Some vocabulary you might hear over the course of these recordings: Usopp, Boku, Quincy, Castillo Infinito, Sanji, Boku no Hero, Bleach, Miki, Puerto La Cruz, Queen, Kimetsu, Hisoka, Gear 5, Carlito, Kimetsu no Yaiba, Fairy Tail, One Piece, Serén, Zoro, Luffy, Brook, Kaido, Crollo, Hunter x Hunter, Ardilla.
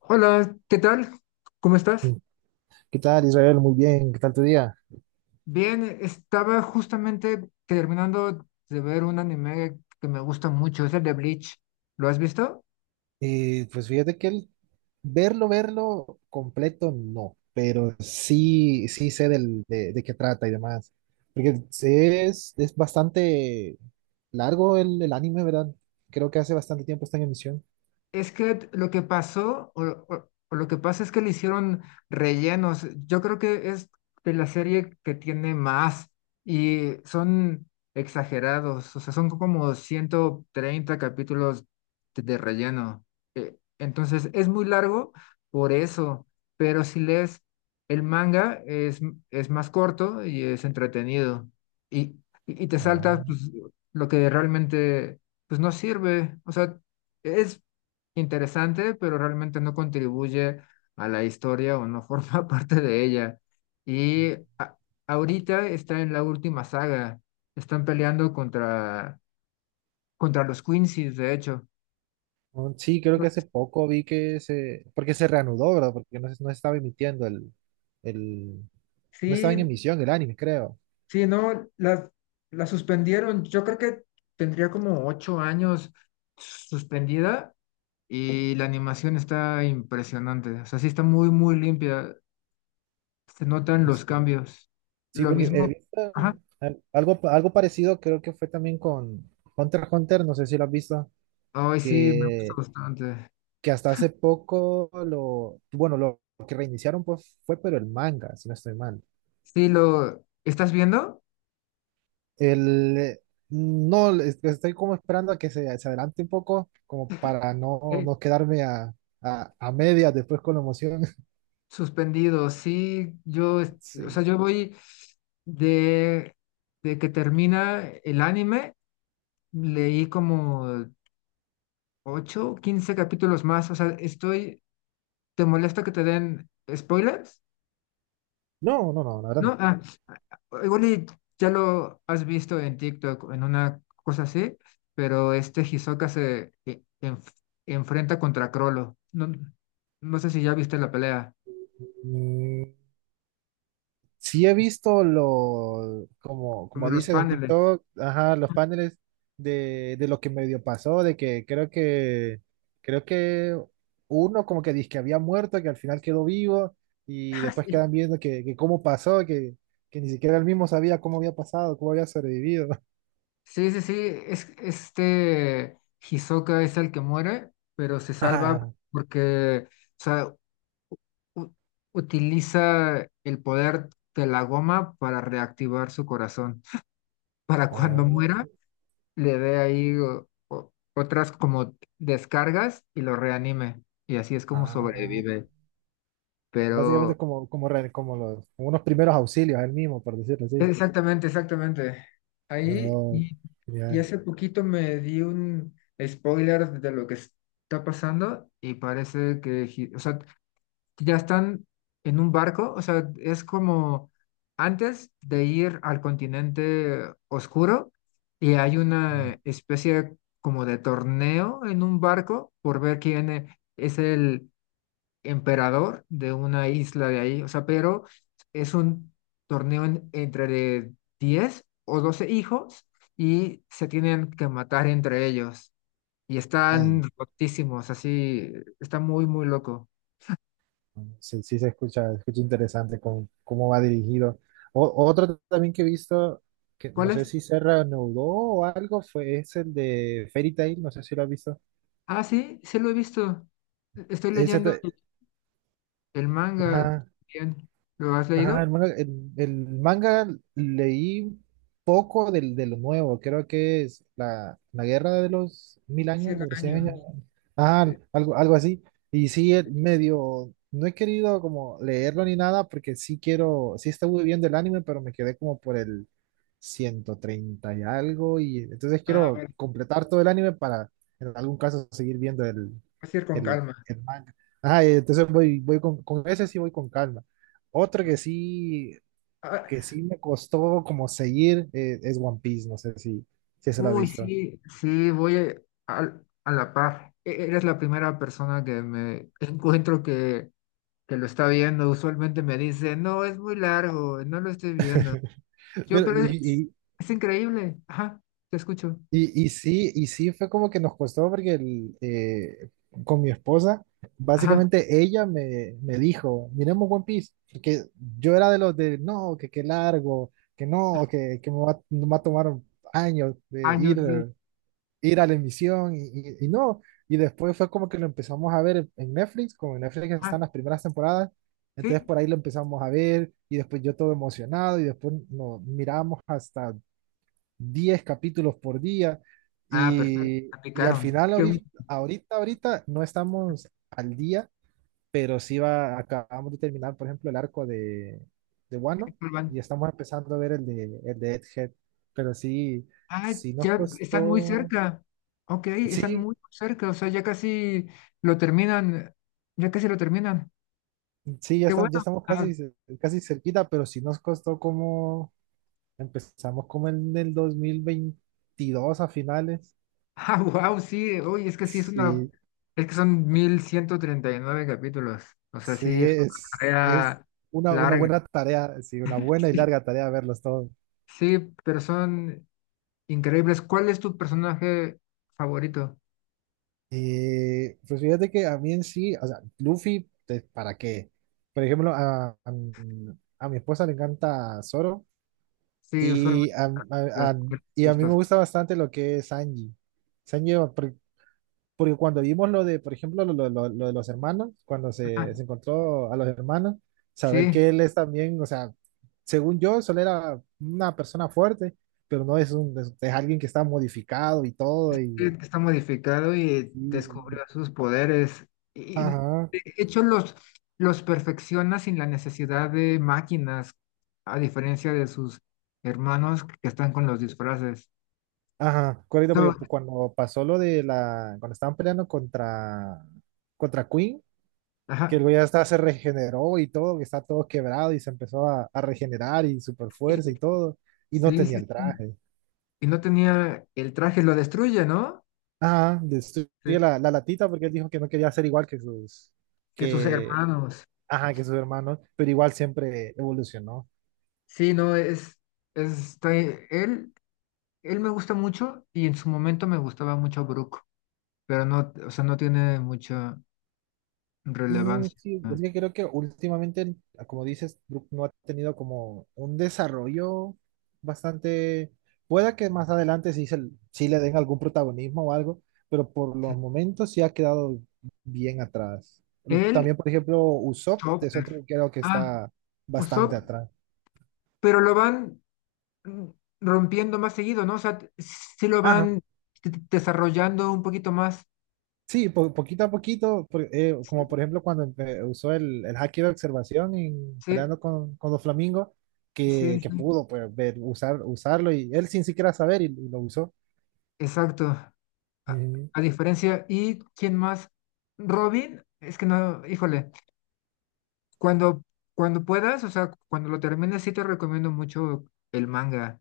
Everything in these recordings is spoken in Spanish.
Hola, ¿qué tal? ¿Cómo estás? ¿Qué tal, Israel? Muy bien, ¿qué tal tu día? Bien, estaba justamente terminando de ver un anime que me gusta mucho, es el de Bleach. ¿Lo has visto? Pues fíjate que el verlo completo, no, pero sí sé de qué trata y demás, porque es bastante largo el anime, ¿verdad? Creo que hace bastante tiempo está en emisión. Es que lo que pasó, o lo que pasa es que le hicieron rellenos. Yo creo que es de la serie que tiene más y son exagerados, o sea, son como 130 capítulos de relleno. Entonces es muy largo por eso, pero si lees el manga es más corto y es entretenido y, y te saltas Oh. pues, lo que realmente pues, no sirve. O sea, es interesante, pero realmente no contribuye a la historia o no forma parte de ella. Y ahorita está en la última saga, están peleando contra los Quincy's, de hecho. Oh, sí, creo que hace poco vi que porque se reanudó, ¿verdad? Porque no, no estaba emitiendo el, no estaba en Sí, emisión el anime, creo. sí, no, la suspendieron. Yo creo que tendría como 8 años suspendida y la animación está impresionante. O sea, sí está muy, muy limpia. Se notan los cambios. Sí, Lo porque he mismo. visto Ajá. Algo parecido, creo que fue también con Hunter x Hunter, no sé si lo has visto, Ay, sí, me gusta que, bastante. que hasta hace poco bueno, lo que reiniciaron pues fue, pero el manga, si no estoy mal. Sí, lo. ¿Estás viendo? El, no, estoy como esperando a que se adelante un poco, como para no, Eh, no quedarme a medias después con la emoción. Suspendido. Sí, yo. O sea, Sí. yo voy de, de que termina el anime. Leí como 8 15 capítulos más. O sea, estoy. ¿Te molesta que te den spoilers? No, no, no, la verdad ¿No? Ah, ah, igual y ya lo has visto en TikTok, o en una cosa así, pero este Hisoka se enfrenta contra Crollo. No, no sé si ya viste la pelea, no. Sí he visto como, como como los dices en paneles. TikTok, ajá, los paneles de lo que medio pasó, de que creo que uno como que dice que había muerto, que al final quedó vivo, y Ah, después sí, quedan viendo que, cómo pasó, que ni siquiera él mismo sabía cómo había pasado, cómo había sobrevivido. sí, sí, sí, es, este Hisoka es el que muere, pero se salva Ajá. porque, o sea, u- utiliza el poder de la goma para reactivar su corazón. Para cuando Oh, muera, le dé ahí otras como descargas y lo reanime. Y así es como ah. sobrevive. Básicamente Pero es como los, como unos primeros auxilios, él mismo, por decirlo así. exactamente, exactamente. Ahí No, y genial. hace poquito me di un spoiler de lo que está pasando y parece que, o sea, ya están en un barco, o sea, es como antes de ir al continente oscuro y hay Ah, una especie como de torneo en un barco por ver quién es el emperador de una isla de ahí, o sea, pero es un torneo entre de 10 o 12 hijos y se tienen que matar entre ellos y ay, están rotísimos, así, está muy, muy loco. sí, sí se escucha interesante con cómo va dirigido. Otro también que he visto, que no ¿Cuál sé es? si se reanudó o algo, es el de Fairy Tail, no sé si lo has visto. Ah, sí, sí lo he visto. Estoy Ese, leyendo te- el manga ajá, bien. ¿Lo has ajá, el leído? manga, el, el manga leí poco de lo nuevo, creo que es la guerra de los 1000 años, 100 sobre 100 años, años. ah, Sí. algo así. Y sí, el Sí. medio, no he querido como leerlo ni nada porque sí estuve viendo el anime, pero me quedé como por el 130 y algo, y entonces quiero Ah, completar todo el anime para en algún caso seguir viendo el, vas a ir con el, calma. el manga. Ajá, entonces voy con ese sí voy con calma. Otro que sí, Ah, que sí me costó como seguir es One Piece, no sé si se lo ha uy, visto. sí, sí, voy a la par. Eres la primera persona que me encuentro que, lo está viendo. Usualmente me dice, no, es muy largo, no lo estoy viendo. Yo, Pero, pero y, es, y, es increíble. Ajá, te escucho. y, y sí, y sí fue como que nos costó porque con mi esposa, Ajá, básicamente ella me dijo, miremos One Piece, porque yo era de los de, no, que qué largo, que no, que me va a tomar años de ir. años, sí. Ir a la emisión y no. Y después fue como que lo empezamos a ver en Netflix, como en Netflix están Ajá, las primeras temporadas, entonces sí, por ahí lo empezamos a ver y después yo todo emocionado y después nos miramos hasta 10 capítulos por día ah, perfecto, y al aplicaron. final Qué ahorita, gusto ahorita, ahorita no estamos al día, pero acabamos de terminar, por ejemplo, el arco de que Wano vuelvan. y estamos empezando a ver el de Egghead, pero sí, Ah, sí nos ya están muy costó. cerca. Ok, están Sí, muy cerca, o sea, ya casi lo terminan, ya casi lo terminan. sí, ya Qué estamos, ya bueno. estamos casi cerquita, pero sí nos costó como, empezamos como en el 2022 a finales. Ah, wow, sí, oye, es que sí, es una, Sí, es que son 1139 capítulos, o sea, sí, sí, es una es carrera una larga. buena tarea, sí, una buena y Sí, larga tarea verlos todos. sí, pero son increíbles. ¿Cuál es tu personaje favorito? Pues fíjate que a mí en sí, o sea, Luffy, ¿para qué? Por ejemplo, a mi esposa le encanta Zoro Sí, usualmente y a, a- las a- mujeres y les a mí me gustas. gusta bastante lo que es Sanji. Sanji, porque cuando vimos lo de, por ejemplo, lo de los hermanos, cuando Ah, se encontró a los hermanos, saber sí, que él es también, o sea, según yo, solo era una persona fuerte, pero no es es alguien que está modificado y todo, que está modificado y descubrió y- sus poderes. Y de ajá, hecho los perfecciona sin la necesidad de máquinas, a diferencia de sus hermanos que están con los disfraces. ajá, correcto, So, porque cuando pasó cuando estaban peleando contra Queen, que el ajá, güey hasta se regeneró y todo, que está todo quebrado y se empezó a regenerar y super fuerza y todo, y no sí, tenía sí, el sí. traje. Y no tenía el traje, lo destruye, ¿no? Ajá, destruye Sí, la latita porque él dijo que no quería ser igual que sus, que sus que, hermanos. ajá, que sus hermanos, pero igual siempre evolucionó. Sí, no, es está- él, él me gusta mucho y en su momento me gustaba mucho Brook, pero no, o sea, no tiene mucha Mm, relevancia. sí, es que creo que últimamente, como dices, Brook no ha tenido como un desarrollo bastante, pueda que más adelante sí, sí le den algún protagonismo o algo, pero por los momentos sí ha quedado bien atrás. El También, por ejemplo, Usopp es chopper. otro que creo que Ah, está bastante Usopp, atrás. pero lo van mm, rompiendo más seguido, ¿no? O sea, sí lo Ajá. van desarrollando un poquito más. Sí, poquito a poquito, como por Sí, ejemplo cuando usó el haki de observación en sí, peleando con los flamingos, que, sí, que sí, pudo pues, usarlo y él sin siquiera saber y lo usó. exacto. A, Ujú. a diferencia, ¿y quién más? Robin, es que no, híjole, cuando, cuando puedas, o sea, cuando lo termines, sí te recomiendo mucho el manga.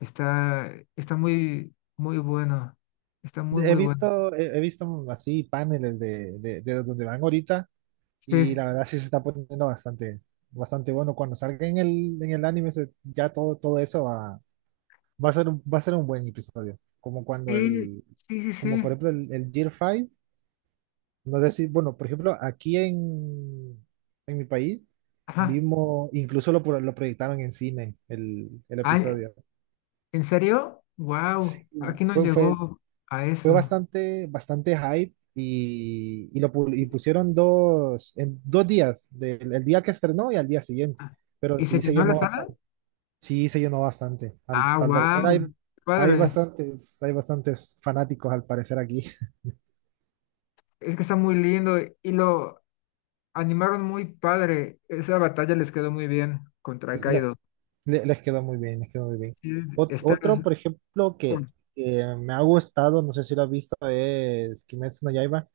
Está muy, muy bueno. Está muy, He muy bueno. visto, he, he visto así paneles de donde van ahorita y Sí, la verdad sí se está poniendo bastante, bastante bueno. Cuando salga en el anime ya todo eso va a ser un buen episodio. Como cuando sí, sí, sí, como por sí. ejemplo el Gear 5. No sé si, bueno, por ejemplo, aquí en mi país Ajá. vimos, incluso lo proyectaron en cine el Ay, episodio. ¿en serio? Wow, aquí no Fue, fue, llegó a fue eso. bastante, bastante hype y pusieron dos, en 2 días, del el día que estrenó y al día siguiente. Ah, Pero ¿y se sí se llenó la llenó sala? bastante, sí se llenó bastante. Al, Ah, al parecer wow, hay, hay padre. bastantes, hay bastantes fanáticos al parecer aquí. Es que está muy lindo y lo animaron muy padre. Esa batalla les quedó muy bien contra La- Kaido. les quedó muy bien, les quedó muy bien. Sí, Ot- estás otro, por ejemplo, que, con que me ha gustado, no sé si lo has visto, es Kimetsu no Yaiba.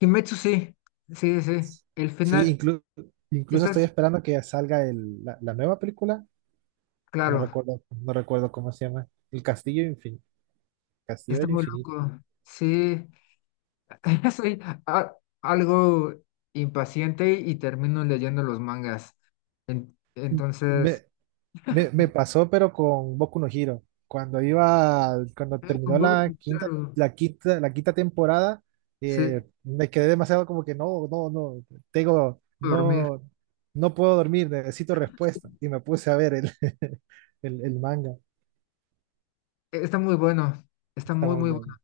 Kimetsu, sí, sí, sí. El Sí, final, incluso estoy estás esperando que salga la nueva película. No claro, recuerdo, no recuerdo cómo se llama. El Castillo Infinito. Castillo está del muy Infinito. loco. Sí, soy a- algo impaciente y termino leyendo los mangas. Entonces, Me, me pasó, pero con Boku no Hero. Cuando cuando ah, con terminó la Boku, quinta, claro, la quinta, la quinta temporada, sí, me quedé demasiado como que no, no, no, dormir. no, no puedo dormir, necesito respuesta. Y me puse a ver el manga. Está muy bueno, está Está muy, muy muy bueno. bueno.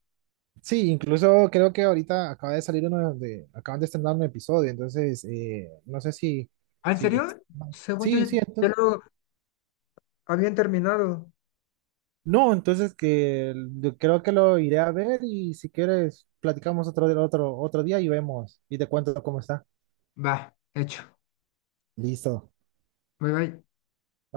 Sí, incluso creo que ahorita acaba de salir acaban de estrenar un episodio, entonces no sé ¿Ah, en si, serio? Según yo, sí, ya entonces. lo habían terminado. No, entonces yo creo que lo iré a ver y si quieres platicamos otro día y vemos y te cuento cómo está. Va, hecho. Listo. Bye, bye. Bye.